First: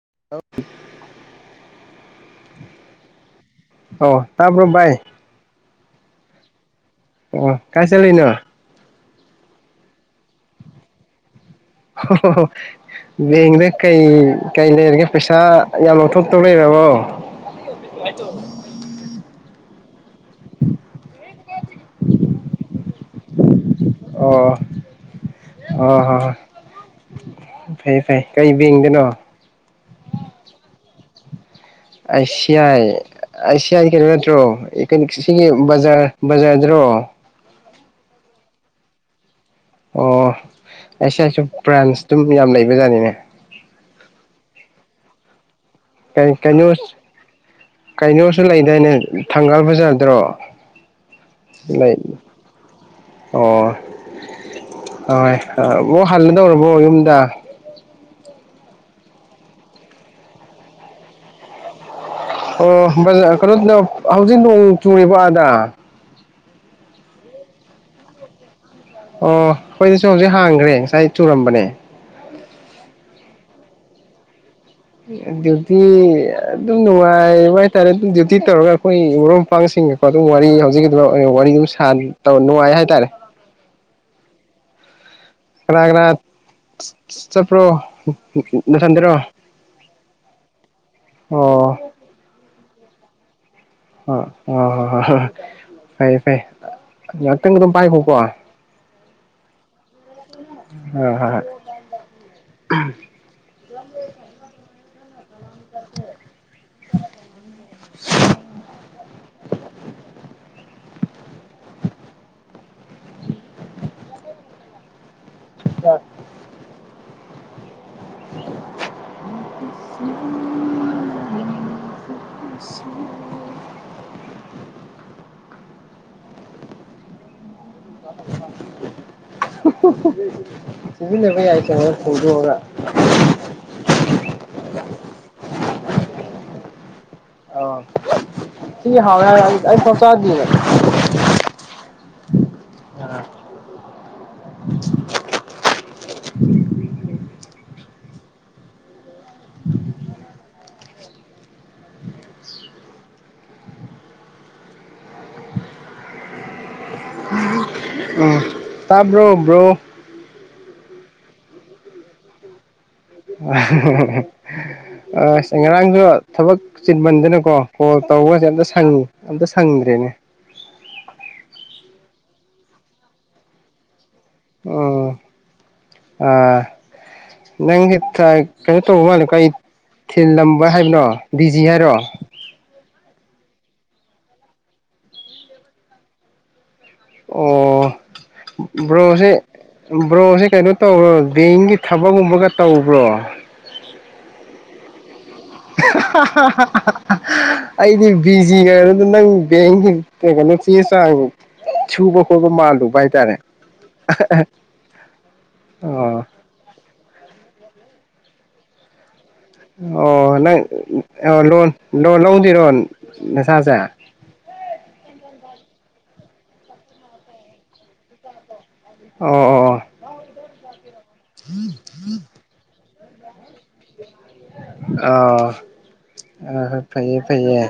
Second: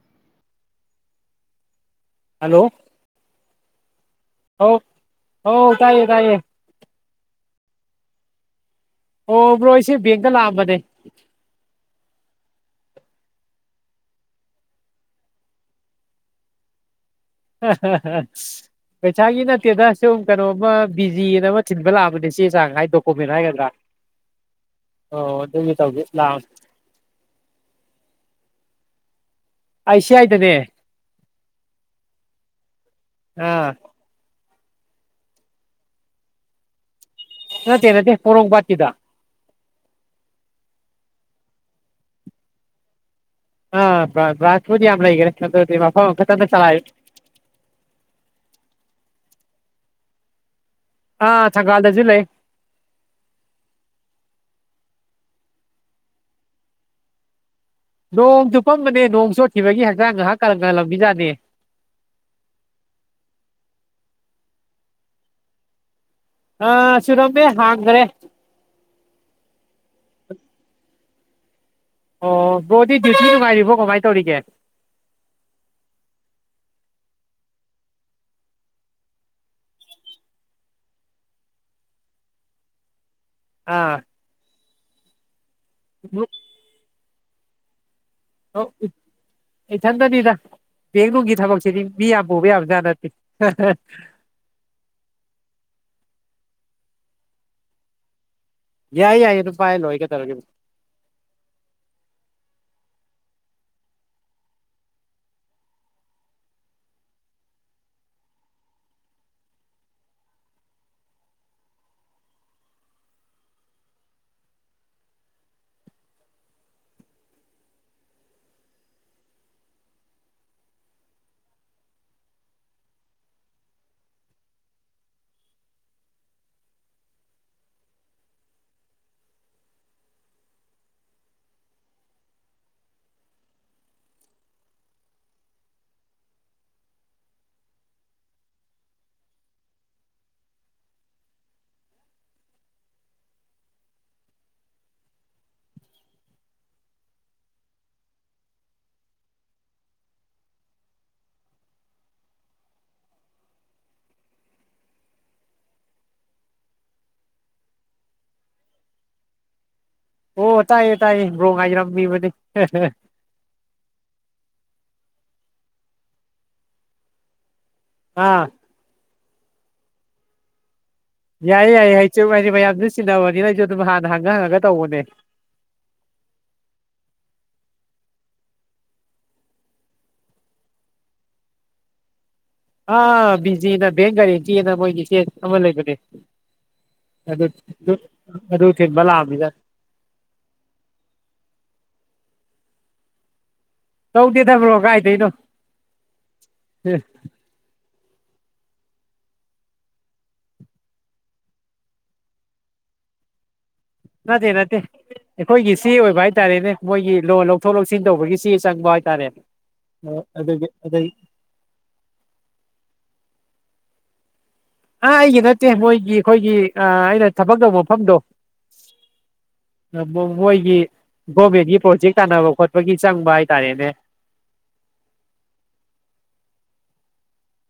[unintelligible] hello ꯑꯣ ꯇꯥꯕ꯭ꯔꯣ ꯑꯧ ꯚꯥꯏ ꯑꯧ ꯇꯥꯏꯌꯦ ꯇꯥꯏꯌꯦ ꯑꯣ ꯀꯥꯏ ꯆꯠꯂꯤꯅꯣ ꯑꯣ ꯕ꯭ꯔꯣ ꯏꯁꯤꯦ ꯕꯦꯡꯒ ꯂꯥꯑꯝꯕꯅꯦ ꯑꯣ ꯕꯦꯡꯗ ꯀꯩ ꯀꯩ ꯂꯩꯔꯒꯦ ꯄꯩꯁꯥ ꯌꯥꯝ ꯂꯧꯊꯣꯛꯇꯧ ꯂꯩꯔꯕꯣ ꯍ ꯀ ꯆꯒꯤ ꯅꯠꯇꯦꯗ ꯁꯨꯝ ꯀꯩꯅꯣꯝꯃ ꯕꯤꯖꯤꯅ ꯑꯃ ꯊꯤꯟꯕ ꯂꯥꯛꯑꯕꯅꯦ ꯆꯦ ꯆꯥꯡ ꯍꯥꯏ ꯗꯣꯀꯨꯃꯦꯟ ꯍꯥꯏꯒꯗ꯭ꯔꯥ ꯑꯣ ꯑꯣ ꯑꯣ ꯑꯗꯨꯒꯤ ꯇꯧ ꯍꯣ ꯍꯣꯏ ꯂꯥꯛꯑꯅꯤ ꯐꯩ ꯐꯩ ꯀꯩ ꯕꯦꯡꯗꯅꯣ ꯑꯁꯤꯌꯥ ꯍꯥꯏꯥꯏꯇꯅꯦ ꯑꯁꯤꯌꯥꯥꯏ ꯑꯩ ꯑꯥ ꯁꯤꯌꯥ ꯀꯩꯅ ꯅꯠꯇ꯭ꯔꯣ ꯩꯅ ꯁꯤꯒꯤ ꯕꯖꯥꯔ ꯕꯖꯥꯔꯗ꯭ꯔꯣ ꯅꯠꯇꯦ ꯅꯠꯇꯦ ꯄꯔꯣꯒ ꯆꯤꯗ ꯑꯣ ꯑꯩꯁ ꯑꯩꯁꯨ ꯕ꯭ꯔꯥꯟꯁ ꯑꯗꯨꯝ ꯌꯥꯝ ꯂꯩꯕꯖꯥꯠꯅꯤꯅꯦ ꯑ ꯔꯥꯁꯄꯨꯗꯤ ꯌꯥꯝꯒꯔ ꯆ ꯀꯩꯅꯣ ꯀꯩꯅꯣꯁꯨ ꯂꯩꯗꯅꯦ ꯊꯒꯥꯕ ꯌꯥꯗ꯭ꯔꯣ ꯑꯥ ꯁꯪꯒꯜꯗꯁꯤ ꯂꯩ ꯑꯣ ꯍꯣꯏ ꯑꯣ ꯍꯜꯂꯗꯧꯔꯕꯣ ꯌꯨꯝꯗ ꯅꯣꯡ ꯇꯨꯞꯐꯝꯝꯕꯅꯦ ꯅꯣꯡ ꯆꯣꯠꯈꯤꯕꯒꯤ ꯍꯛꯆꯥꯡ ꯉꯥꯏꯍꯥꯛ ꯀꯔꯝ ꯀꯔ ꯂꯝꯕꯤꯖꯥꯠꯅꯦ ꯑꯣ ꯀꯩꯅꯣ ꯍꯧꯖꯤꯛ ꯅꯣꯡ ꯆꯨꯔꯤꯕ ꯑꯥꯗ ꯑ ꯁꯤꯔꯝꯕꯦ ꯍꯥꯏꯗ꯭ꯔꯦ ꯑꯣ ꯑꯩꯈꯣꯏꯗꯤꯁꯨ ꯍꯧꯖꯤꯛ ꯍꯥꯡꯈ꯭ꯔꯦ ꯉꯁꯥꯏ ꯆꯨꯔꯝꯕꯅꯦ ꯑꯣ ꯣꯗꯤ ꯁꯤ ꯂꯅꯨꯡꯉꯥꯏꯔꯤꯕ ꯑꯣ ꯉꯥꯏ ꯇꯧꯔꯒꯦ ꯗ꯭ꯌꯨꯇꯤ ꯑꯗꯨꯝ ꯅꯨꯡꯉꯥꯏꯕ ꯍꯥꯏꯇꯥꯔꯦ ꯑꯗꯨꯝ ꯗ꯭ꯌꯨꯇꯤ ꯇꯧꯔꯒ ꯑꯩꯈꯣꯏ ꯃꯔꯨꯞ ꯃꯄꯥꯡꯁꯤꯡꯒꯀꯣ ꯑꯗꯨꯝ ꯋꯥꯔꯤ ꯍꯧꯖꯤꯛꯀꯤꯗꯨ ꯋꯥꯔꯤ ꯑꯗꯨꯝ ꯅꯨꯡꯉꯥꯏ ꯍꯥꯏꯇꯥꯔꯦ ꯑꯥ ꯀꯅꯥ ꯀꯅꯥ ꯁꯤ ꯆꯄ꯭ꯔꯣ ꯑꯣ ꯏꯊꯟꯇꯅꯤꯗ ꯕꯦꯡꯡꯂꯨꯒꯤ ꯑꯣ ꯊꯕꯛꯁꯤꯗꯤ ꯃꯤ ꯌꯥꯝ ꯄꯨꯕ ꯌꯥꯕꯅꯤ ꯗꯗꯤ ꯑ ꯑꯣ ꯍ ꯍ ꯐꯩꯦ ꯐꯩ ꯉꯍꯥꯛꯇꯪꯒ ꯑꯗꯨꯝ ꯄꯥꯏꯈꯣꯀꯣ ꯌꯥꯏ ꯌꯥꯏꯌꯦ ꯂꯨꯄꯥ ꯂꯣꯏꯒꯗꯧꯔꯒꯦ ꯑ ꯍ [unintelligible] [inaudible] [inaudible] [inaudible] ꯁꯤꯃꯤꯟꯅꯕ ꯌꯥꯏ ꯆꯪꯉꯒ ꯐꯣꯡꯗꯣꯛꯑꯒ ꯑ ꯁꯤ ꯍ ꯑꯩ ꯁꯥꯎ ꯆꯗꯅꯦ ꯑ ꯇꯥꯕ꯭ꯔꯣꯕ꯭ꯔꯣ ꯑꯣ ꯇꯥꯏꯌꯦ ꯇꯥꯏꯌꯦ ꯕꯔꯣ ꯉꯥꯏꯔꯝꯂꯤꯕꯅꯤ ꯑꯁ ꯉꯔꯥꯡꯁꯨ ꯊꯕꯛ ꯆꯤꯟꯃꯟꯗꯅꯀꯣ ꯐꯣꯜ ꯇꯧꯕꯁꯦ ꯑꯥ ꯑꯝꯇ ꯁꯪ ꯑꯝꯇ ꯁꯪꯗ꯭ꯔꯦꯅꯦ ꯌꯥꯏꯌꯦ ꯌꯥꯏꯌꯦ ꯍꯥꯏꯆ ꯍꯥꯏꯗꯤ ꯃꯌꯥꯝ ꯑꯗꯨ ꯆꯤꯟꯅꯕꯅꯤꯅ ꯑꯩꯁꯨ ꯑꯗꯨꯝ ꯉꯍꯥꯟ ꯎꯝ ꯑ ꯅꯪꯁꯦ ꯀꯩꯅꯣ ꯇꯧꯕ ꯃꯥꯜꯂꯦ ꯀꯔꯤ ꯊꯤꯜꯂꯝꯕ ꯍꯥꯏꯕꯅꯣ ꯗꯤꯖꯤ ꯍꯥꯏꯔꯣ ꯑꯥ ꯕꯤꯖꯤꯅ ꯕꯦꯡ ꯒꯥꯔꯦꯟꯇꯤꯅ ꯃꯣꯏꯒꯤꯁꯦ ꯑꯃ ꯂꯩꯕꯅꯦ ꯑꯗꯨ ꯑꯣ ꯑꯗꯨ ꯑꯗꯨ ꯊꯤꯟꯕ ꯕ꯭ꯔꯣꯁꯦ ꯂꯥꯛꯑꯝꯃꯤꯖꯥꯠꯅꯤ ꯕ꯭ꯔꯣꯁꯦ ꯀꯩꯅꯣ ꯇꯧ꯭ꯔꯣ ꯕꯦꯡꯒꯤ ꯊꯕꯛꯀꯨꯝꯕꯒ ꯇꯧꯕ꯭ꯔꯣ ꯇꯧꯗꯦꯗ ꯕꯔꯣ ꯀꯥꯏꯗꯩꯩꯅꯣ ꯑꯩꯗꯤ ꯕꯤꯖꯤꯒ ꯂꯩꯕꯗꯨꯗ ꯅꯪ ꯕꯦꯡꯒꯤ ꯀ ꯀꯩꯅꯣ ꯆꯦ ꯆꯥꯡ ꯁꯨꯕ ꯈꯣꯠꯄ ꯃꯥꯜꯂꯨꯕ ꯍꯥꯏꯇꯥꯔꯦ ꯅꯠꯇꯦ ꯅꯠꯇꯦ ꯑꯩꯈꯣꯏꯒꯤꯏꯆꯦ ꯑꯣꯏꯕ ꯑꯣ ꯍꯥꯏꯇꯥꯔꯦꯅꯦ ꯃꯣꯏꯒꯤ ꯂꯣꯟ ꯂꯧꯊꯣꯛ ꯂꯧꯁꯤꯟ ꯇꯧꯕꯒꯤ ꯁꯤ ꯆꯡꯕ ꯍꯥꯏꯇꯥꯔꯦ ꯑꯣ ꯅꯪ ꯑꯗꯨꯒꯤ ꯑꯗꯩ ꯂꯣꯟ ꯂꯣꯟ ꯂꯧꯗꯣꯏꯔꯣ ꯅꯁꯥꯁꯦ ꯑꯥ ꯑꯩꯒꯤ ꯅꯠꯇꯦ ꯃꯣꯏꯒꯤ ꯑꯩꯈꯣꯏꯒꯤ ꯑꯩꯅ ꯊꯕꯛ ꯇꯧꯕ ꯃꯐꯝꯗꯣ ꯑꯣ ꯑꯣ ꯃꯣꯏꯒꯤ ꯒꯣꯔꯃꯦꯟꯒꯤ ꯄ꯭ꯔꯣꯖꯦꯛ ꯇꯥꯟꯅꯕ ꯈꯣꯠꯄꯒꯤ ꯆꯪꯕ ꯍꯥꯏꯇꯥꯔꯦꯅꯦ ꯑꯣ ꯑ ꯍꯣꯏ ꯐꯩꯌꯦ ꯐꯩꯌꯦ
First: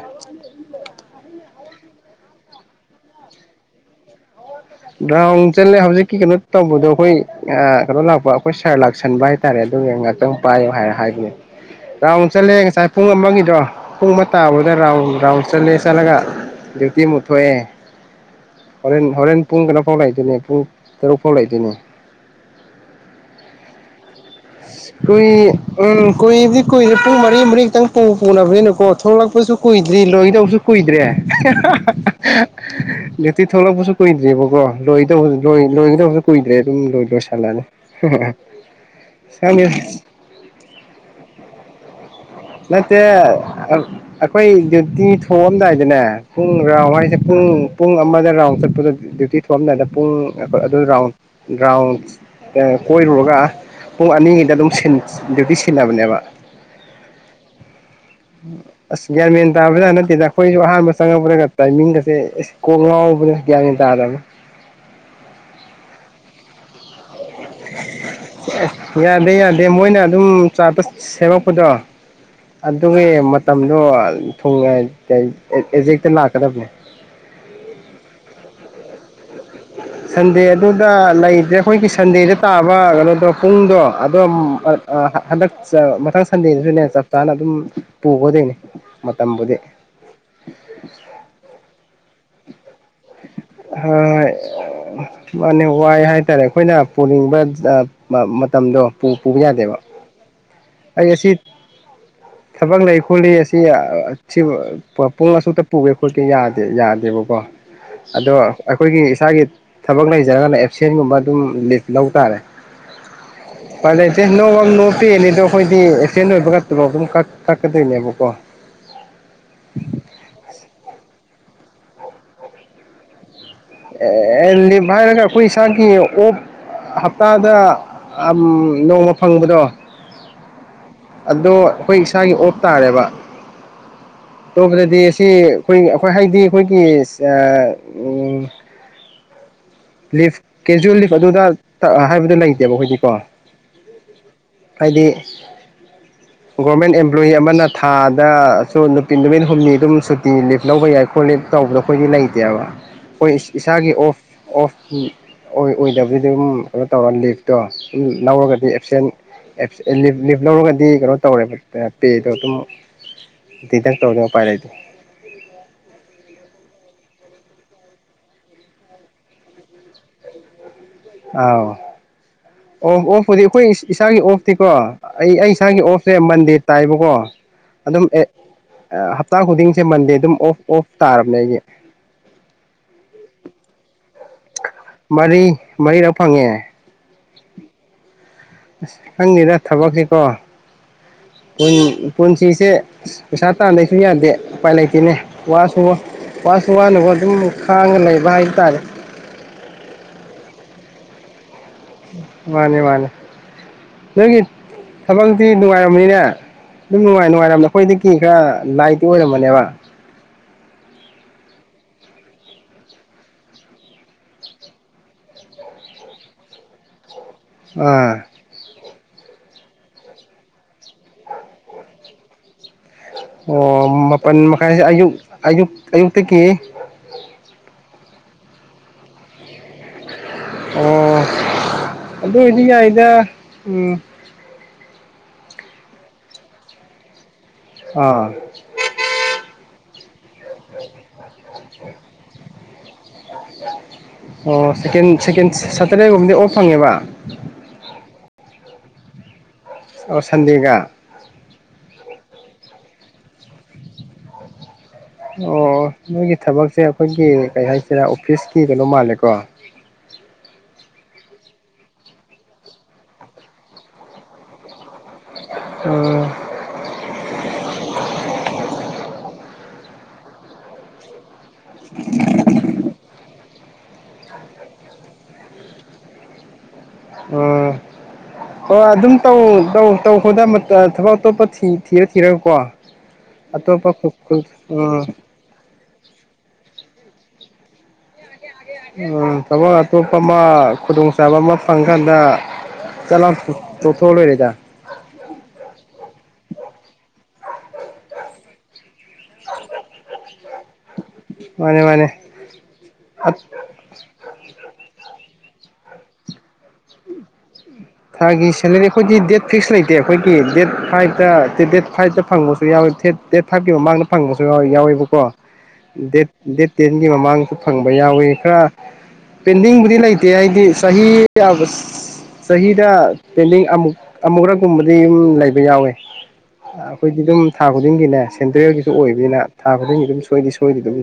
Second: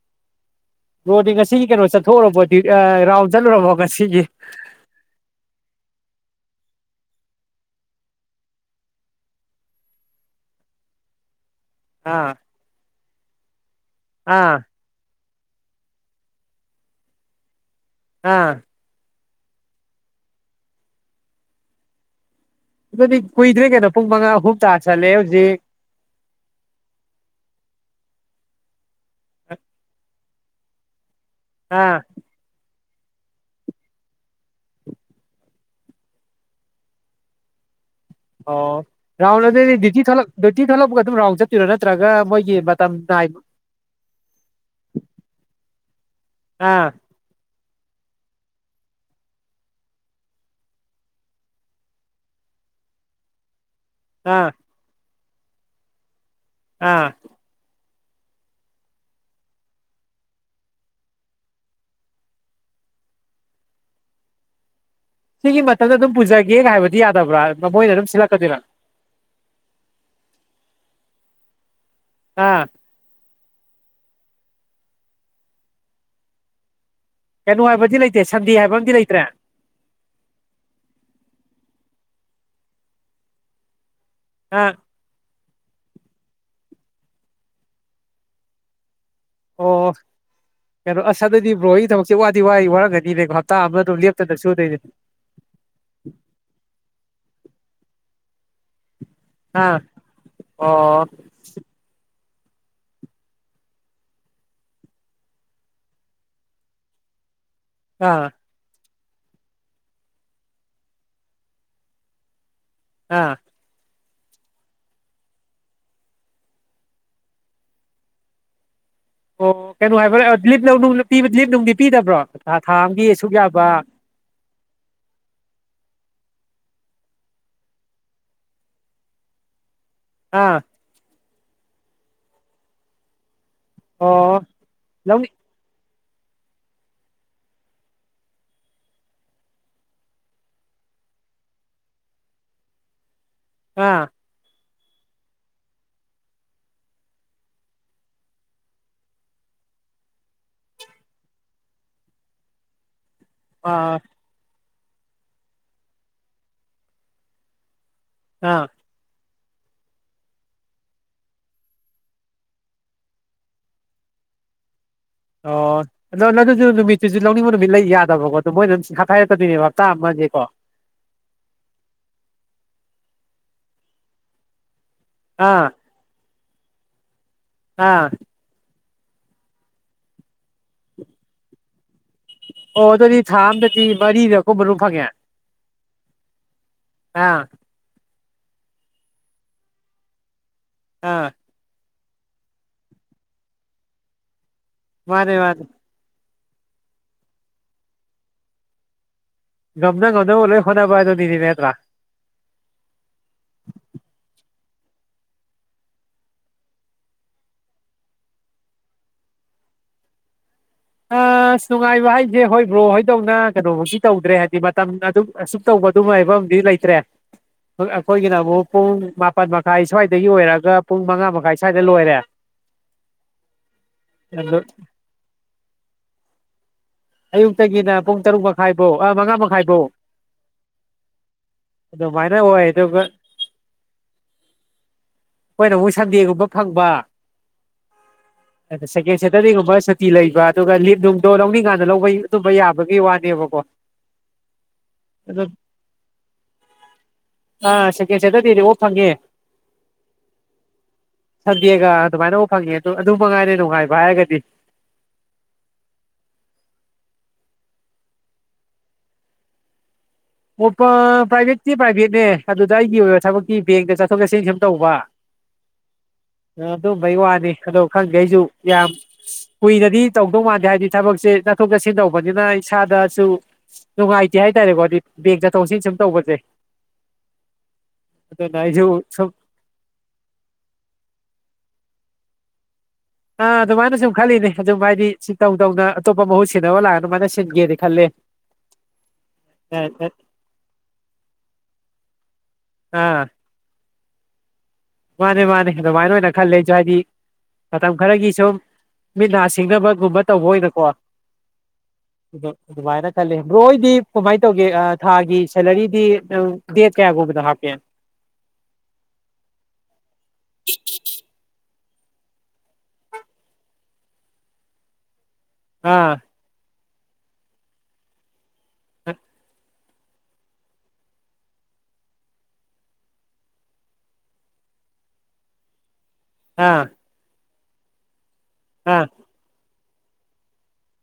ꯕꯔꯣꯗꯤ ꯉꯁꯤꯒꯤ ꯀꯩꯅꯣ ꯆꯠꯊꯣꯛꯎꯔꯕꯣꯗꯤ ꯔꯥꯎꯟ ꯆꯠꯂꯨꯔꯕꯣ ꯉꯁꯤꯒꯤ ꯔꯥꯎꯟ ꯆꯠꯂꯦ ꯍꯧꯖꯤꯛꯀꯤ ꯀꯩꯅꯣ ꯇꯧꯕꯗꯣ ꯑꯩꯈꯣꯏ ꯀꯩꯅꯣ ꯂꯥꯛꯄ ꯑꯩꯈꯣꯏ ꯁꯥꯔ ꯂꯥꯛꯁꯟꯕ ꯍꯥꯏꯇꯥꯔꯦ ꯑꯗꯨꯒ ꯉꯍꯥꯛꯇꯪ ꯄꯥꯏꯌꯣ ꯍꯥꯏꯔ ꯍꯥꯏꯕꯅꯦ ꯔꯥꯎꯟ ꯑꯥ ꯆꯠꯂꯦ ꯉꯁꯥꯏ ꯄꯨꯡ ꯑꯃꯒꯤꯗꯣ ꯄꯨꯡ ꯑꯃ ꯑꯥ ꯇꯥꯕꯗ ꯔꯥꯎꯟ ꯔꯥꯎꯟ ꯆꯠꯂꯦ ꯆꯂꯒ ꯗꯌꯨꯇꯤ ꯑꯃꯨꯛ ꯊꯣꯛꯑꯦ ꯑꯥ ꯍꯣꯔꯦꯟ ꯍꯣꯔꯦꯟ ꯄꯨꯡ ꯀꯩꯅꯣ ꯐꯧ ꯂꯩꯗꯣꯏꯅꯦ ꯄꯨꯡ ꯇꯔꯨꯛ ꯐꯧ ꯂꯩꯗꯣꯏꯅꯦ ꯑꯗꯨꯗꯤ ꯀꯨꯏꯗꯔ꯭ꯦ ꯀꯩꯅꯣ ꯄꯨꯡ ꯃꯉꯥ ꯑꯍꯨꯝ ꯇꯥꯁꯜꯂꯦ ꯀꯨꯏ ꯍꯧꯖꯤꯛ ꯎꯝ ꯀꯨꯏꯕꯗꯤ ꯀꯨꯏꯗꯦ ꯄꯨꯡ ꯃꯔꯤ ꯃꯔꯤ ꯈꯤꯇꯪ ꯄꯨ ꯅꯕꯅꯤꯅ ꯀꯣ ꯊꯣꯛꯂꯛꯄꯁꯨ ꯀꯨꯏꯗ꯭ꯔꯤ ꯂꯣꯏꯗꯧ ꯁꯨ ꯀꯣꯏꯗ꯭ꯔꯦ ꯑꯥ [unintelligible] ꯌꯛꯇꯤ ꯊꯣꯛꯂꯛꯄꯁꯨ ꯀꯨꯏꯗ꯭ꯦꯕꯀꯣ ꯂꯣꯏꯗ ꯂꯣꯏꯒꯗꯧꯕꯁꯨ ꯀꯨꯏꯗ꯭ꯔꯦ ꯑꯗꯨꯝ ꯂꯣꯏ ꯂꯣꯏꯁꯜꯂꯅꯤ ꯍ ꯑꯣ [unintelligible] ꯔꯥꯎꯟ ꯑꯗꯨꯗꯗꯤ ꯗ꯭ꯌꯇꯤꯂꯛ ꯗ꯭ꯌꯇꯤꯂꯛꯄ ꯑꯗꯨꯝ ꯔꯥꯎꯟ ꯆꯠꯇꯄꯤꯔꯣ ꯅꯠꯇ꯭ꯔꯒ ꯃꯣꯏ ꯅꯠꯇꯦ ꯑꯩꯈꯣꯏ ꯗ꯭ꯌꯨꯇꯤ ꯊꯣꯛꯣꯡꯑꯝꯗꯥꯏꯗꯅꯦ ꯄꯨꯡ ꯔꯥꯎ ꯑꯥ ꯍꯥꯏꯁꯦ ꯄꯨꯡ ꯄ ꯄꯨꯡ ꯑꯃꯗ ꯔꯥꯎꯟ ꯆꯠꯄꯗ ꯗ꯭ꯌꯨꯇꯤ ꯊꯣꯛꯑꯝꯗꯥꯗ ꯄꯨꯡ ꯑꯗꯨ ꯔꯥꯎꯟ ꯔꯥꯎꯟ ꯀꯣꯏꯔꯨꯔꯒ ꯄꯨꯡ ꯑꯥ ꯑꯅꯤꯗ ꯑꯗꯨꯝ ꯁꯅꯤ ꯗꯗꯤꯌꯗꯤ ꯁꯦꯂꯕꯅꯦꯕ ꯑꯥ ꯑꯁ ꯒ꯭ꯌꯥꯔꯃꯦꯟ ꯇꯥꯕꯗ ꯅꯠꯇꯦꯗ ꯑꯩꯈꯣꯏꯁꯨ ꯑꯍꯥꯟꯕ ꯆꯪꯉꯛꯄꯗꯒ ꯇꯥꯏꯃꯤꯡꯒꯁꯦ ꯀꯣꯛ ꯉꯥꯎꯕꯗ ꯒ꯭ꯌꯥꯃꯦꯟ ꯇꯥꯗꯕꯅ ꯁꯤꯒꯤ ꯃꯇꯝꯗ ꯑꯗꯨꯝ ꯄꯨꯖꯒꯦ ꯍꯥꯏꯕꯗꯤ ꯌꯥꯗꯕ꯭ꯔꯥ ꯃꯣꯏꯅ ꯑꯗꯨꯝ ꯁꯤꯜꯂꯛꯀꯗꯣꯏꯔꯥ ꯌꯥꯗꯦ ꯌꯥꯗꯦ ꯃꯣꯏꯅ ꯑꯗꯨꯝ ꯆꯥꯄ ꯁꯦꯝꯃꯛ ꯍꯗ ꯑꯥ ꯑꯗꯨꯒꯤ ꯃꯇꯝꯗꯣ ꯑꯦꯖꯦꯛꯇ ꯂꯥꯛꯀꯗꯕꯅꯦ ꯀꯩꯅꯣ ꯍꯥꯏꯕꯗꯤ ꯂꯩꯇꯦ ꯁꯟꯗꯦ ꯍꯥꯏꯕ ꯑꯝꯗꯤ ꯂꯩꯇ꯭ꯔꯦ ꯁꯟꯗꯦ ꯑꯗꯨꯗ ꯂꯩꯇ꯭ꯔꯦ ꯑꯩꯈꯣꯏꯒꯤ ꯁꯟꯗꯦꯗ ꯇꯥꯕ ꯀꯩꯅꯣꯗꯣ ꯄꯨꯡꯗꯣ ꯑꯗꯣ ꯑꯥ ꯃꯊꯪ ꯁꯟꯗꯦꯗꯁꯨꯅꯦ ꯆꯞ ꯆꯥꯅ ꯑꯗꯨꯝ ꯄꯨꯒꯗꯣꯏꯅꯦ ꯃꯇꯝꯕꯨꯗꯤ ꯑꯣ ꯀꯩꯅꯣ ꯑꯁꯗꯗꯤ ꯕ꯭ꯔꯣ ꯑꯩ ꯊꯕꯛꯇ ꯂꯦꯞꯇꯅ ꯁꯨꯗꯣꯏꯅꯦ ꯍꯣꯏꯣꯏ ꯃꯥꯅꯦ ꯋꯥꯏ ꯍꯥꯏꯇꯥꯔꯦ ꯑꯩꯈꯣꯏꯅ ꯄꯨꯅꯤꯡꯕ ꯃꯇꯝꯗꯣ ꯄꯨꯕ ꯑꯥ ꯌꯥꯗꯦꯕ ꯑꯣ ꯑꯩ ꯑꯁꯤ ꯊꯕꯛ ꯂꯩ ꯈꯣꯠꯂꯤ ꯑꯁꯤ ꯄꯨꯡ ꯑꯁꯨꯛꯇ ꯄꯨꯒꯦ ꯈꯣꯠꯀꯦꯗ ꯀꯕꯕꯕꯥ [unintelligible] ꯑꯥ ꯑꯗꯣ ꯑꯩꯈꯣꯏꯒꯤ ꯏꯁꯥꯒꯤ ꯊꯕꯛ ꯂꯩꯖꯔꯒꯅ ꯑꯦꯞꯁꯦꯟꯒꯨꯝꯕ ꯑꯗꯨꯝ ꯂꯤꯐ ꯂꯧꯕ ꯇꯥꯔꯦ ꯑꯥ ꯑꯦ ꯅꯣꯋꯕ ꯅꯣ ꯄꯦꯅꯤꯗꯣ ꯑꯩꯈꯣꯏꯗꯤ ꯑꯦꯕꯁꯦꯟ ꯑꯣꯏꯕꯒ ꯇꫭꯂꫭꯐ ꯑꯗꯨꯝ ꯀꯛ ꯀꯛꯀꯗꯣꯏꯅꯦꯕꯀꯣ ꯑꯣ ꯀꯩꯅꯅꯨꯡ ꯍꯥꯏꯕꯔ ꯑꯗꯂꯤ ꯅ ꯂꯦꯞꯅꯨꯡꯗꯤ ꯄꯤꯗꯕ꯭ꯔꯣ ꯊꯥ ꯑꯃꯒꯤ ꯁꯨꯒꯌꯥꯕ ꯑꯦ ꯂꯤꯞ ꯍꯥꯏꯔꯒ ꯑꯩꯈꯣꯏ ꯏꯁꯥꯒꯤ ꯑꯣꯞ ꯍꯞꯇꯥꯗ ꯅꯣꯡꯃ ꯐꯪꯕꯗꯣ ꯑꯥ ꯑꯗꯣ ꯑꯩꯈꯣꯏ ꯏꯁꯥꯒꯤ ꯑꯣꯠ ꯇꯥꯔꯦꯕ ꯑꯣ ꯇꯧꯕꯗꯗꯤ ꯑꯁꯤ ꯂꯧꯅꯤ ꯑꯩꯈꯣꯏ ꯍꯣꯏ ꯍꯥꯏꯗꯤ ꯑꯩꯈꯣꯏꯒꯤ ꯂꯤꯐ ꯀꯦꯖꯨꯋꯦꯜ ꯂꯤꯐ ꯑꯗꯨꯗ ꯍꯥꯏꯕꯗꯨ ꯂꯩꯇꯦꯕ ꯍꯧꯖꯤꯣꯏꯗꯤꯀꯣ ꯑꯥ ꯍꯥꯏꯗꯤ ꯒꯣꯔꯃꯦꯟ ꯑꯦꯝꯄ꯭ꯂꯣꯌꯤ ꯑꯃꯅ ꯊꯥꯗꯁꯨ ꯅꯨꯄꯤ ꯅꯨꯃꯤꯠ ꯍꯨꯝꯅꯤ ꯑꯗꯨꯝ ꯁꯨꯇꯤ ꯂꯤꯞ ꯂꯧꯕ ꯌꯥꯏ ꯈꯣꯠ ꯂꯤꯞ ꯇꯧꯕꯗꯣ ꯑꯩꯈꯣꯏꯗꯤ ꯂꯩꯇꯦꯕ ꯑꯩꯈ ꯏꯁꯥꯒꯤ ꯑꯥ ꯑꯣꯐ ꯑꯣꯐ ꯑꯣꯏ ꯑꯣꯏꯗꯕꯗꯨꯗꯤ ꯑꯗꯨꯝ ꯀꯩꯅꯣ ꯇꯧꯔ ꯂꯤꯐꯇꯣ ꯑꯥ ꯂꯧꯔꯒꯗꯤ ꯑꯦꯞꯁꯦꯟ ꯂꯤꯞ ꯂꯤꯞ ꯂꯧꯔꯒꯗꯤ ꯀꯩꯅꯣ ꯇꯧꯔꯦꯕ ꯄꯦꯗꯣ ꯑꯗꯨꯝ ꯇꯪ ꯇꯧꯗꯄꯥꯏꯔꯏꯗꯤ ꯑꯣ ꯑꯗ ꯑꯗꯨ ꯅꯨꯃꯤꯠꯇꯨꯁꯨ ꯂꯧꯅꯤꯡꯕ ꯅꯨꯃꯤꯠ ꯂꯩ ꯌꯥꯗꯕꯀꯣ ꯑꯗꯨ ꯃꯣꯏꯅ ꯑꯗꯨꯝ ꯍꯥꯐꯥꯏꯔꯛꯇꯣꯏꯅꯦꯕ ꯍꯞꯇꯥ ꯑꯃꯀꯣ ꯑꯥꯎ ꯑꯣꯐ ꯑꯣꯐꯄꯨꯗꯤ ꯑꯩꯈꯣꯏ ꯏꯁꯥꯒꯤ ꯑꯣꯐꯇꯤꯀꯣ ꯑꯩ ꯑꯩ ꯑꯥ ꯏꯁꯥꯒꯤ ꯑꯣꯐꯁꯦ ꯃꯟꯗꯤꯠ ꯇꯥꯏꯔꯤꯕ ꯀꯣ ꯑꯥ ꯑꯗꯨꯝ ꯑꯦ ꯍꯞꯇꯥ ꯈꯨꯗꯤꯡꯁꯦ ꯃꯟꯗꯦ ꯑꯗꯨꯝ ꯑꯣꯐ ꯑꯣꯐ ꯇꯥꯔꯕꯅꯦ ꯑꯩꯒꯤ ꯑꯣꯗꯣꯗꯤ ꯊꯝꯗꯦꯇ ꯃꯔꯤ ꯃꯔꯤꯔꯛ ꯐꯪꯉꯦ ꯑꯥ ꯑꯁ ꯈꯪꯉꯗꯥ ꯊꯕꯛꯁꯤꯀꯣ ꯑꯥ ꯎꯝ ꯄꯨꯟꯁꯤꯁꯦ ꯄꯩꯁꯥ ꯇꯥꯗꯁꯨ ꯌꯥꯗꯦ ꯎꯄꯥꯏ ꯂꯩꯇꯦꯅꯦ ꯃꯥꯅꯦ ꯃꯥꯅꯦ ꯋꯥꯁꯨ ꯋꯥꯁꯨ ꯋꯥꯅꯕ ꯑꯗꯨꯝ ꯈꯥꯡꯉ ꯂꯩꯕ ꯍꯥꯏꯕ ꯇꯥꯔꯦ ꯉꯝꯅꯪ ꯉꯣꯟꯅ ꯂꯩꯦ ꯍꯣꯟꯕꯥꯏꯗꯣꯅꯤꯅꯦ ꯍꯥ꯭ꯔꯥ ꯊꯕꯛꯇꯛꯇꯤ ꯅꯨꯡꯉꯥꯏꯔꯝꯕꯅꯤꯅꯦ ꯑꯗꯨꯝ ꯅꯨꯡꯉꯥꯏ ꯅꯨꯡꯉꯥꯏꯔꯝꯕꯗ ꯑꯩꯈꯣꯏꯗꯒꯤ ꯈꯔ ꯂꯥꯏꯇꯤ ꯑꯣꯏꯔꯝꯕꯅꯦꯕ ꯑ ꯅꯨꯡꯉꯥꯏꯕ ꯍꯥꯏꯁꯦ ꯍꯣꯏꯕ꯭ꯔꯣ ꯍꯣꯏꯗꯧꯅ ꯀꯩꯅꯣꯐꯧꯁꯤ ꯇꯧꯗ꯭ꯔꯦ ꯍꯥꯏꯕꯗꯤ ꯃꯇꯝ ꯑꯗꯨꯛ ꯑꯁꯨꯛ ꯇꯧꯕ ꯑꯗꯨꯝ ꯍꯥꯏꯕ ꯑꯗꯤ ꯂꯩꯇ꯭ꯔꯦ ꯑꯥ ꯑꯩꯈꯣꯌꯒꯤ ꯑꯃꯨꯛ ꯄꯨꯪ ꯃꯥꯄꯜ ꯃꯈꯥꯏ ꯁ꯭ꯋꯥꯏꯗꯒꯤꯣꯏꯔꯒ ꯄꯨꯡ ꯃꯉꯥ ꯃꯈꯥꯏ ꯁ꯭ꯋꯥꯏꯗ ꯂꯣꯏꯔꯦ ꯑꯣ ꯃꯥꯄꯜ ꯑꯗꯨ ꯃꯈꯥꯏꯁꯦ ꯑꯌꯨꯛ ꯑꯌꯨꯛ ꯑꯌꯨꯛꯇꯒꯤ ꯑꯌꯨꯛꯇꯒꯤꯅ ꯄꯨꯡ ꯇꯔꯨꯛ ꯃꯈꯥꯏꯐꯧ ꯃꯉꯥ ꯃꯈꯥꯏ ꯑꯣ ꯑꯗꯨꯗ ꯑꯗꯨꯃꯥꯏꯅ ꯑꯣꯏꯗꯤ ꯑꯣꯏ ꯌꯥ ꯑꯗꯨꯒ ꯏꯗ ꯎꯝ ꯑꯩꯈꯣꯏꯅ ꯑꯃꯨꯛ ꯁꯟꯗꯦꯒꯨꯝꯕ ꯐꯪꯕ ꯑꯥ ꯑ ꯁꯀꯦꯇ [unintelligible] ꯑꯗꯨꯒ ꯂꯤ ꯗꯧꯔꯤ ꯀꯟꯗ ꯌꯥꯕꯒꯤ ꯋꯥ ꯑꯣ ꯁꯦꯀ ꯑꯗꯨ ꯁꯦꯀꯦꯟ ꯁꯇꯔꯗꯦꯒꯨꯝꯕꯗꯤ ꯑꯣꯐ ꯐꯪꯉꯦꯕ ꯁꯦꯀꯦꯟ ꯁꯦꯇꯔꯗꯦꯗꯤ ꯑꯣꯐ ꯐꯪꯉꯦ ꯑꯣ ꯁꯟꯗꯤꯒ ꯁꯟꯗꯦꯒ ꯑꯗꯨꯃꯥꯏꯅ ꯎ ꯐꯪꯉꯦ ꯑꯗꯨ ꯑꯗꯨ ꯃꯉꯥꯏꯔꯦ ꯅꯨꯡꯉꯥꯏꯕ ꯍꯥꯏꯔꯒꯗꯤ ꯑꯣ ꯅꯣꯏꯒꯤ ꯊꯕꯛꯁꯦ ꯑꯩꯈꯣꯏꯒꯤ ꯀꯩ ꯍꯥꯏꯁꯤꯔꯦ ꯑꯣꯐꯤꯁꯀꯤ ꯀꯩꯅꯣ ꯃꯥꯜꯂꯦꯀꯣ ꯄ꯭ꯔꯥꯏꯚꯦꯠꯇꯠꯇꯤ ꯄ꯭ꯔꯥꯏꯚꯦꯠꯅꯦ ꯑꯗꯨꯗ ꯑꯩꯒꯤ ꯑꯣꯏꯕ ꯊꯕꯛꯀꯤ ꯕꯦꯡꯇ ꯆꯠꯊꯣꯛ ꯆꯠꯁꯤꯟ ꯁꯨꯝ ꯇꯧꯕ ꯎꯝ ꯑꯗꯨꯝꯕꯩ ꯋꯥꯅꯤ ꯑꯗꯣ ꯈꯪꯗꯦ ꯑꯩꯁꯨ ꯌꯥꯝ ꯀꯨꯏꯅꯗꯤ ꯇꯧꯗꯧ ꯃꯥꯥꯟꯗꯦ ꯍꯥꯏꯕꯗꯤ ꯊꯕꯛꯁꯦ ꯆꯠꯊꯣꯛ ꯆꯠꯁꯤꯟ ꯇꯧꯕꯅꯤꯅ ꯏꯁꯥꯗꯁꯨ ꯅꯅꯨꯡꯥꯏꯇꯦ ꯍꯥꯏ ꯇꯔꯦꯕꯣꯗꯤ ꯕꯦꯛ ꯆꯠ ꯆꯠꯁꯤꯟ ꯁꯨꯝ ꯇꯧꯕꯁꯦ ꯑꯗꯨꯅ ꯑꯣ ꯑꯣ ꯑꯩꯁꯨ ꯑꯗꯨꯝ ꯁꯨꯝ ꯇꯧ ꯇꯧꯗ ꯊꯕꯛ ꯑꯇꯣꯞꯄ ꯊ ꯀꯤꯔꯛꯀꯣ ꯑꯥ ꯑꯗꯨꯃꯥꯏꯅ ꯁꯨꯝ ꯈꯜꯂꯤꯅꯦ ꯑꯗꯨꯝ ꯍꯥꯏꯗꯤ ꯎꯝ ꯁꯤ ꯇꯧ ꯇꯧꯅ ꯑꯇꯣꯞꯄ ꯃꯍꯨꯠ ꯁꯤꯟꯅꯕ ꯂꯥꯛꯑ ꯑꯗꯨꯃꯥꯏꯅ ꯁꯤꯟꯒꯦꯅꯦ ꯈꯜꯂꯦ ꯎꯝ ꯊꯕꯛ ꯑꯇꯣꯞꯄ ꯑꯃ ꯈꯨꯗꯣꯡꯆꯥꯥꯕ ꯑꯃ ꯐꯪꯀꯥꯟꯗ ꯑꯥ ꯆꯠꯂꯝ ꯇꯣꯛ ꯊꯣꯛꯔꯩꯗ ꯃꯥꯅꯦ ꯃꯥꯅꯦ ꯑꯗꯨꯃꯥꯏꯅ ꯑꯣꯏꯅ ꯈꯂꯦꯁꯨ ꯍꯥꯏꯗꯤ ꯃꯇꯝ ꯈꯔꯒꯤ ꯁꯨꯝ ꯃꯤꯠ ꯅꯥ ꯁꯤꯡꯅꯕꯒꯨꯝꯕ ꯇꯧꯕ ꯑꯣꯏꯅꯀꯣ ꯃꯥꯅꯦ ꯃꯥꯅꯦ ꯑꯗꯨꯃꯥꯏꯅ ꯈꯜꯂꯤ ꯕꯣꯛꯍꯣꯏꯗꯤ ꯀꯃꯥꯏꯅ ꯇꯧꯒ ꯊꯥꯒꯤ ꯁꯦꯂꯔꯤꯗꯤ ꯗꯦꯠ ꯀꯌꯥꯒꯨꯝꯕꯗ ꯍꯥꯞꯀꯦ ꯊꯥꯒꯤ ꯁꯂꯔꯤ ꯈꯣꯏꯒꯤ ꯗꯦꯠ ꯐꯤꯛꯁ ꯂꯩꯇꯦ ꯑꯩꯈꯣꯏꯒꯤ ꯗꯦꯠ ꯐꯥꯏꯕꯇ ꯗꯦꯠ ꯐꯥꯏꯚꯇ ꯐꯪꯕꯁꯨ ꯌꯥꯎꯋꯦ ꯊꯦꯠ ꯗꯦꯠ ꯐꯥꯏꯚꯀꯤ ꯃꯃꯥꯡꯗ ꯐꯪꯕꯁꯨ ꯌꯥ ꯌꯥꯎꯋꯦꯕꯀꯣ ꯑꯥ ꯗꯦꯠ ꯗꯦꯠ ꯇꯦꯟꯒꯤ ꯃꯃꯥꯡꯁꯨ ꯐꯪꯕ ꯌꯥꯎꯋꯤ ꯈꯔ ꯑꯥ ꯄꯦꯟꯗꯤꯡ ꯗꯤ ꯂꯩꯇꯦ ꯍꯥꯏꯗꯤ ꯆꯍꯤ ꯑꯕ ꯆꯍꯤꯗ ꯄꯦꯟꯗꯤꯡ ꯑꯃꯨꯛ ꯑꯃꯨꯛꯨꯔꯛꯀꯨꯝꯕꯗꯤ ꯑꯗꯨꯝ ꯂꯩꯕ ꯌꯥꯎꯋꯦ ꯑꯥ ꯑꯩꯈꯣꯏꯒꯤ ꯑꯗꯨꯗ ꯊꯥ ꯈꯨꯗꯤꯡꯒꯦꯅꯦ ꯁꯦꯟꯇ꯭ꯔꯦꯜꯒꯤꯁꯨ ꯑꯣꯏꯕꯅꯤꯅ ꯊꯥꯕꯗꯒꯤꯅꯤ ꯑꯗꯨꯝ ꯁꯣꯏꯗꯤ ꯁꯣꯏꯗꯤ ꯑꯗꯨꯝ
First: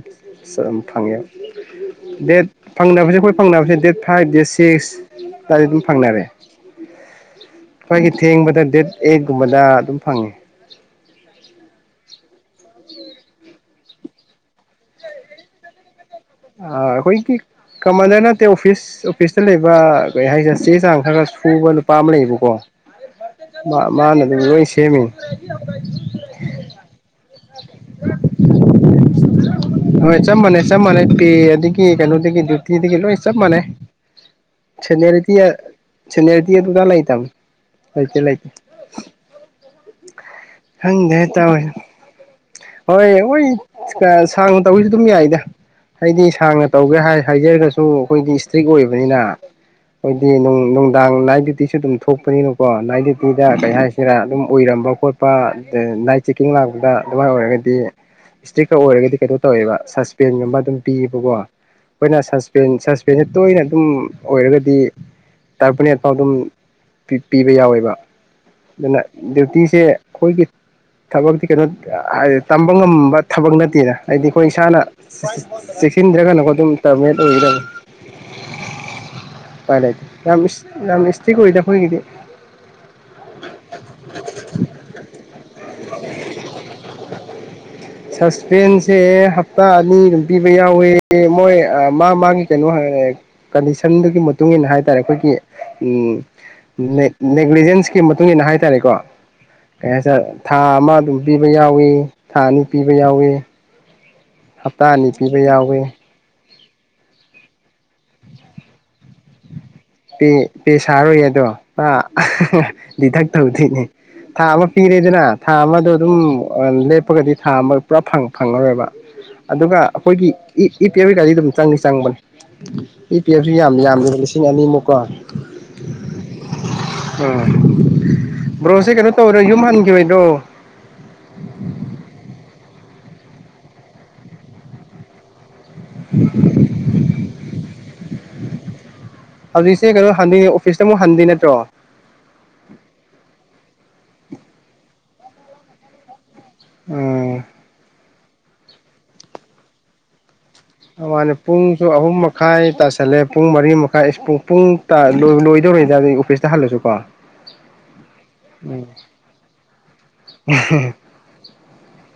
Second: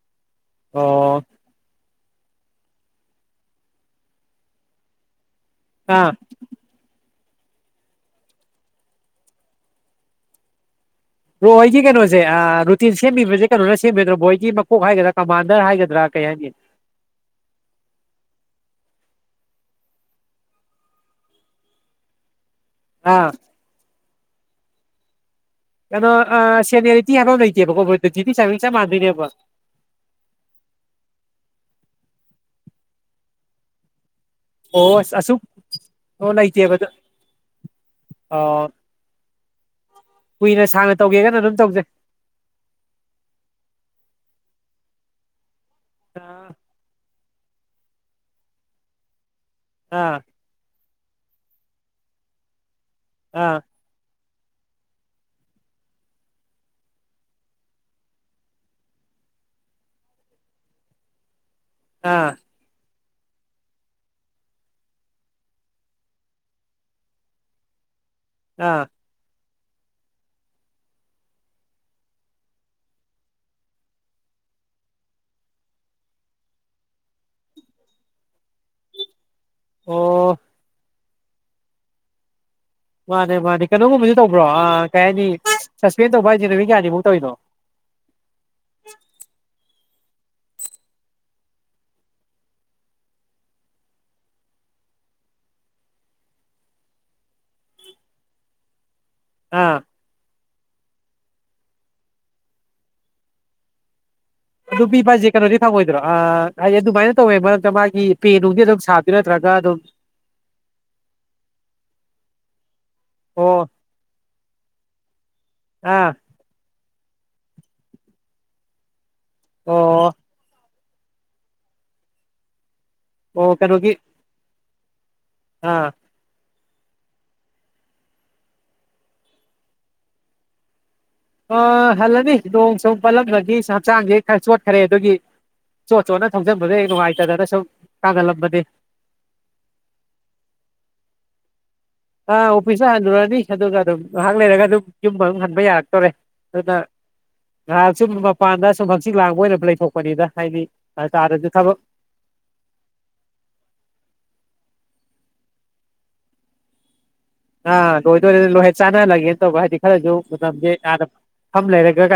ꯁ ꯐꯥꯉꯦ ꯑꯣ ꯗꯦꯠ ꯐꯪꯅꯕꯁꯦ ꯑꯩꯈꯣꯏ ꯐꯪꯅꯕꯁꯦ ꯗꯦꯠ ꯐꯥꯏꯚ ꯗꯦꯠ ꯁꯤꯛꯁ ꯇꯥꯗꯤ ꯑꯗꯨꯝ ꯑꯥ ꯐꯪꯅꯔꯦ ꯑꯩꯈꯣꯏꯒꯤ ꯊꯦꯡꯕꯗ ꯗꯦꯠ ꯑꯦꯠꯀꯨꯝꯕꯗ ꯑꯗꯨꯝ ꯐꯪꯉꯤ ꯕꯣꯔ ꯍꯣꯏꯒꯤ ꯀꯩꯅꯣꯁꯦ ꯑꯥ ꯔꯨꯠ ꯇꯤꯟ ꯁꯦꯝꯃꯤꯕꯁꯦ ꯀꯩꯅꯣꯅ ꯁꯦꯝꯃꯤꯗ꯭ꯔꯥ ꯃꯣꯏꯒꯤ ꯃꯀꯣꯛ ꯍꯥꯏꯒꯗ꯭ꯔꯥ ꯀꯃꯥꯟꯗꯔ ꯍꯥꯏꯒꯗ꯭ꯔꯥ ꯀꯩ ꯍꯥꯏꯅꯤ ꯑ ꯑꯩꯈꯣꯏ ꯒꯤ ꯀꯃꯟꯗ ꯅꯠꯇꯦ ꯑꯣꯐꯤꯁ ꯑꯣꯐꯤꯁꯇ ꯂꯩꯕ ꯀꯩ ꯍꯥꯏꯁꯤꯔꯥ ꯆꯦ ꯆꯥꯡ ꯈꯔ ꯈꯔ ꯁꯨꯕ ꯅꯨꯨꯄꯥ ꯑꯃ ꯂꯩꯌꯦꯕꯀꯣ ꯑꯥ ꯃꯥꯅꯅꯤ ꯂꯣꯏ ꯁꯦꯝꯃꯤꯅꯤ ꯀꯩꯅꯣ ꯑ ꯁꯦꯅꯦꯔꯤꯇꯤ ꯍꯥꯏꯕ ꯑꯝ ꯂꯩꯇꯦꯕꯀꯣ ꯑꯟꯏꯟꯇꯦꯜꯂꯤꯖꯦꯕꯜ ꯆꯞ ꯃꯥꯟꯗꯣꯏꯅꯦꯕ ꯑꯦ ꯑꯗꯒꯤ ꯀꯩꯅꯣꯗꯒꯤ ꯗꯤꯌꯨꯇꯤꯗꯒꯤ ꯂꯣꯏ ꯆꯞ ꯃꯥꯟꯅꯩ ꯑꯣ ꯑꯁ ꯁꯦꯟꯅꯦꯔꯤꯇꯤ ꯑꯁꯨꯛ ꯑ ꯑꯣ ꯁꯦꯟꯅꯦꯔꯤꯇꯤ ꯑꯗꯨ ꯂꯩꯇꯦꯕ ꯑꯗ ꯂꯥꯏꯇꯝ ꯂꯩꯇꯦ ꯂꯩꯇꯦ ꯑꯣ ꯀꯨꯏꯅ ꯁꯥꯡꯅ ꯈꯪꯗꯦ ꯇꯧꯒꯦꯒꯅ ꯑꯗꯨꯝ ꯇꯋꯥꯁꯤ ꯇꯧꯖꯩ ꯍꯣꯏ ꯃꯣꯏ ꯁ ꯀ ꯁꯥꯡꯅ ꯇꯧꯒꯦꯁꯨ ꯑꯗꯨꯝ ꯌꯥꯏꯗ ꯑꯩꯗꯤ ꯑꯥ ꯁꯥꯡꯅ ꯇꯧꯒꯦ ꯍꯥꯏ ꯍꯥꯏꯖꯔꯒꯁꯨ ꯑꯩꯈꯣꯏꯒꯤ ꯏꯁꯇ꯭ꯔꯤꯛ ꯑꯣꯏꯕꯅꯤꯅ ꯑꯥ ꯈꯣꯏꯗꯤ ꯅꯨꯡ ꯅꯨꯡ ꯗꯥꯥꯡ ꯅꯥꯏꯠ ꯗ꯭ꯌꯨꯇꯤꯁꯨ ꯑꯗꯨꯝ ꯊꯣꯛꯄꯅꯤꯅꯀꯣ ꯅꯥꯏꯠ ꯗ꯭ꯌꯨꯇꯤꯗ ꯑꯥ ꯀꯩ ꯍꯥꯏꯁꯤꯔꯥ ꯑꯗꯨꯝ ꯑꯣꯏꯔꯝꯕ ꯈꯣꯠꯄ ꯗꯩ ꯅꯥꯏꯠ ꯆꯦꯛꯀꯤꯡ ꯂꯥꯛꯄꯗ ꯑꯗꯨꯃꯥꯏꯅ ꯑꯣꯏꯔꯒꯗꯤ ꯏꯁꯇꯤꯛꯇꯣ ꯑꯣꯏꯔꯒꯗꯤ ꯀꯩꯅꯣ ꯍꯇꯧꯋꯦꯕ ꯁꯁꯄꯦꯟꯒꯨꯝꯕ ꯑꯗꯨꯝ ꯄꯤꯑꯦꯕꯀꯣ ꯈꯣꯏꯅ ꯑꯥ ꯁꯟꯁꯀ꯭ꯔꯤꯟ ꯁꯟꯁ ꯀꯩꯅꯣ ꯇꯣꯏꯅ ꯑꯗꯨꯝ ꯑꯣꯏꯔꯒꯗꯤ ꯇꯔꯄꯅꯦꯠ ꯐꯥꯎ ꯑꯗꯨꯝ ꯄꯤꯕ ꯌꯥꯎꯋꯦꯕ ꯑꯥ ꯗꯨꯅ ꯗ꯭ꯌꯨꯇꯤꯁ ꯁꯦ ꯑꯩꯈꯣꯏꯒꯤ ꯊꯕꯛꯇꯤ ꯀꯩꯅꯣ ꯇꯑꯑ ꯇꯝꯕ ꯉꯝꯕ ꯊꯕꯛ ꯅꯠꯇꯦꯗ ꯍꯥꯏꯗꯤ ꯑꯩꯈꯣꯏ ꯏꯁꯥꯅ ꯆꯦꯛꯁꯤꯟꯗ꯭ꯔꯒꯅꯀꯣ ꯑꯗꯨꯝ ꯇꯕꯃꯦ ꯑꯣꯏꯒꯗꯕ ꯐꯔꯦ ꯑꯣ ꯌꯥꯝ ꯏꯁ ꯌꯥꯝ ꯏꯁ ꯁꯇ꯭ꯔꯤꯛ ꯑꯣꯏꯗ ꯑꯩꯈꯣꯏꯒꯤꯗꯤ ꯃꯥꯅꯦ ꯃꯥꯅꯦ ꯀꯩꯅꯣꯒꯨꯝꯕꯁꯨ ꯇꯧꯕ꯭ꯔꯣ ꯑ ꯀꯩ ꯍꯥꯏꯅꯤ ꯁꯁꯄꯦꯟ ꯇꯧꯕ ꯍꯥꯏꯁꯦ ꯅꯨꯃꯤꯠ ꯀꯌꯥꯅꯤꯃꯨꯛ ꯇꯧꯔꯤꯅꯣ ꯅꯤꯒꯨꯝ ꯄꯤꯕ ꯌꯥꯎꯋꯦ ꯃꯣꯏ ꯑ ꯃꯥ ꯃꯥꯒꯤ ꯀꯩꯅꯣ ꯑ ꯀꯟꯗꯤꯁꯟꯗꯨꯒꯤ ꯃꯇꯨꯡ ꯏꯟꯅ ꯍꯥꯏꯇꯥꯔꯦ ꯑꯩꯈꯣꯏꯒꯤ ꯑꯝ ꯅꯦ ꯅꯦꯒꯂꯤꯖꯦꯟꯁꯀꯤ ꯃꯇꯨꯡ ꯏꯟꯅ ꯍꯥꯏꯇꯥꯔꯦꯀꯣ ꯑꯥ ꯀꯩ ꯏꯟꯖꯥꯡ ꯆꯥ ꯊꯥ ꯑꯃ ꯑꯗꯨꯝ ꯄꯤꯕ ꯌꯥꯎꯏ ꯊꯥ ꯑꯅꯤ ꯄꯤꯕ ꯌꯥꯎꯏꯤ ꯑꯗꯨ ꯄꯤꯕ ꯍꯥꯏꯖꯦ ꯀꯩꯅꯣꯗꯤ ꯐꯪꯉꯣꯏꯗ꯭ꯔꯣ ꯑ ꯍꯤꯏꯗꯤ ꯑꯗꯨꯃꯥꯏꯅ ꯇꯧꯋꯦ ꯃꯔꯛꯇ ꯃꯥꯒꯤ ꯄꯦ ꯅꯨꯡꯗꯤ ꯑꯗꯨꯝ ꯁꯥꯗꯣꯏ ꯅꯠꯇ꯭ꯔꯒ ꯑꯗꯨꯝ ꯄꯦ ꯄꯦ ꯁꯥꯔꯔꯣꯏꯌꯦ ꯑꯗꯣ ꯃꯥ ꯗꯤꯗꯛ ꯑꯣ ꯇꯧꯗꯣꯏꯅꯦ ꯊꯥ ꯑꯃ ꯄꯤꯔꯦꯗꯅ ꯊꯥ ꯑꯃꯗꯣ ꯑꯥ ꯑꯗꯨꯝ ꯑ ꯂꯦꯞ ꯍꯥꯞꯄꯒꯗꯤ ꯊꯥ ꯑꯃ ꯄꯨꯔꯥ ꯐꯪ ꯐꯪꯉꯔꯣꯏꯕ ꯑꯗꯨꯒ ꯑꯣ ꯑꯈꯣꯏꯒꯤ ꯏ ꯏ ꯄꯤꯃꯤ ꯑꯗꯨꯝ ꯆꯡꯗꯤ ꯆꯡꯕꯅꯦ ꯄ ꯄꯤ ꯑꯣ ꯑꯦꯐꯁꯨ ꯀꯩꯅꯣꯒꯤ ꯌꯥꯝꯗꯕ ꯂꯤꯁꯤꯡ ꯑꯅꯤꯃꯨꯛ ꯀꯣꯏ ꯑꯥ ꯑ ꯕ꯭ꯔꯣꯁꯦ ꯀꯩꯅꯣ ꯇꯧꯔꯦ ꯌꯨꯝ ꯍꯟꯈꯤꯔꯣꯏꯗꯔꯣ ꯑ ꯍꯜꯂꯅꯤ ꯅꯣꯡ ꯁꯨꯝ ꯄꯜꯂꯝꯕꯒꯤ ꯍꯛꯆꯥꯡꯁꯦ ꯈꯔ ꯆꯣꯠꯈ꯭ꯔꯦ ꯑꯗꯨꯒꯤ ꯆꯣꯠ ꯆꯣꯠꯅ ꯊꯧꯖꯟꯕꯗ ꯅꯨꯡꯉꯥꯏꯇꯗꯅ ꯁꯨꯝ ꯀꯥꯪꯍꯟꯂꯝꯕꯅꯤ [unintelligible] ꯍꯧꯖꯤꯛꯁꯦ ꯀꯩꯅꯣ ꯍꯟꯗꯣꯏꯅꯦ ꯑꯣꯐꯤꯁꯇ ꯑꯃꯨꯛ ꯍꯟꯗꯣꯏ ꯅꯠꯇ꯭ꯔꯣ ꯑ ꯑꯣꯐꯤꯁꯇ ꯍꯜꯂꯨꯔꯅꯤ ꯑꯗꯨꯒ ꯑꯗꯨꯝ ꯉꯥꯏꯍꯥꯛ ꯂꯩꯔꯒ ꯑꯗꯨꯝ ꯌꯨꯝ ꯑꯗꯨꯝ ꯍꯟꯕ ꯌꯥꯔꯛꯇꯣꯔꯦ ꯑꯗꯨꯅ ꯎꯝ ꯉꯥꯏꯍꯥꯛ ꯁꯨꯝ ꯃꯄꯥꯟꯗ ꯁꯨꯝ ꯍꯛꯆꯤꯛ ꯂꯥꯡꯕ ꯑꯣꯏꯅ ꯂꯩꯊꯣꯛꯄꯅꯤꯗ ꯍꯥꯏꯗꯤ ꯃꯥꯅꯦ ꯇꯥꯗꯁꯨ ꯊꯕꯛ ꯄꯨꯡꯁꯨ ꯑꯍꯨꯝ ꯃꯈꯥꯏ ꯇꯥꯁꯜꯂꯦ ꯄꯨꯡ ꯃꯔꯤ ꯃꯈꯥꯏ ꯄꯨꯡ ꯂꯣꯏꯕꯨ ꯂꯣꯏꯗꯧꯔꯦ ꯑꯣꯐꯤꯁꯇ ꯍꯜꯂꯁꯨ ꯀꯣ ꯑꯥ ꯂꯣꯏꯗꯣꯔꯦ ꯂꯣꯏ ꯆꯥꯟꯅꯍꯜꯂꯒꯦꯅ ꯇꯧꯕ ꯍꯥꯏꯗꯤ ꯈꯔꯁꯨ ꯃꯇꯝꯁꯦ ꯑꯥꯗ ꯐꯝꯂꯩꯔꯒ ꯀꯩꯗꯧ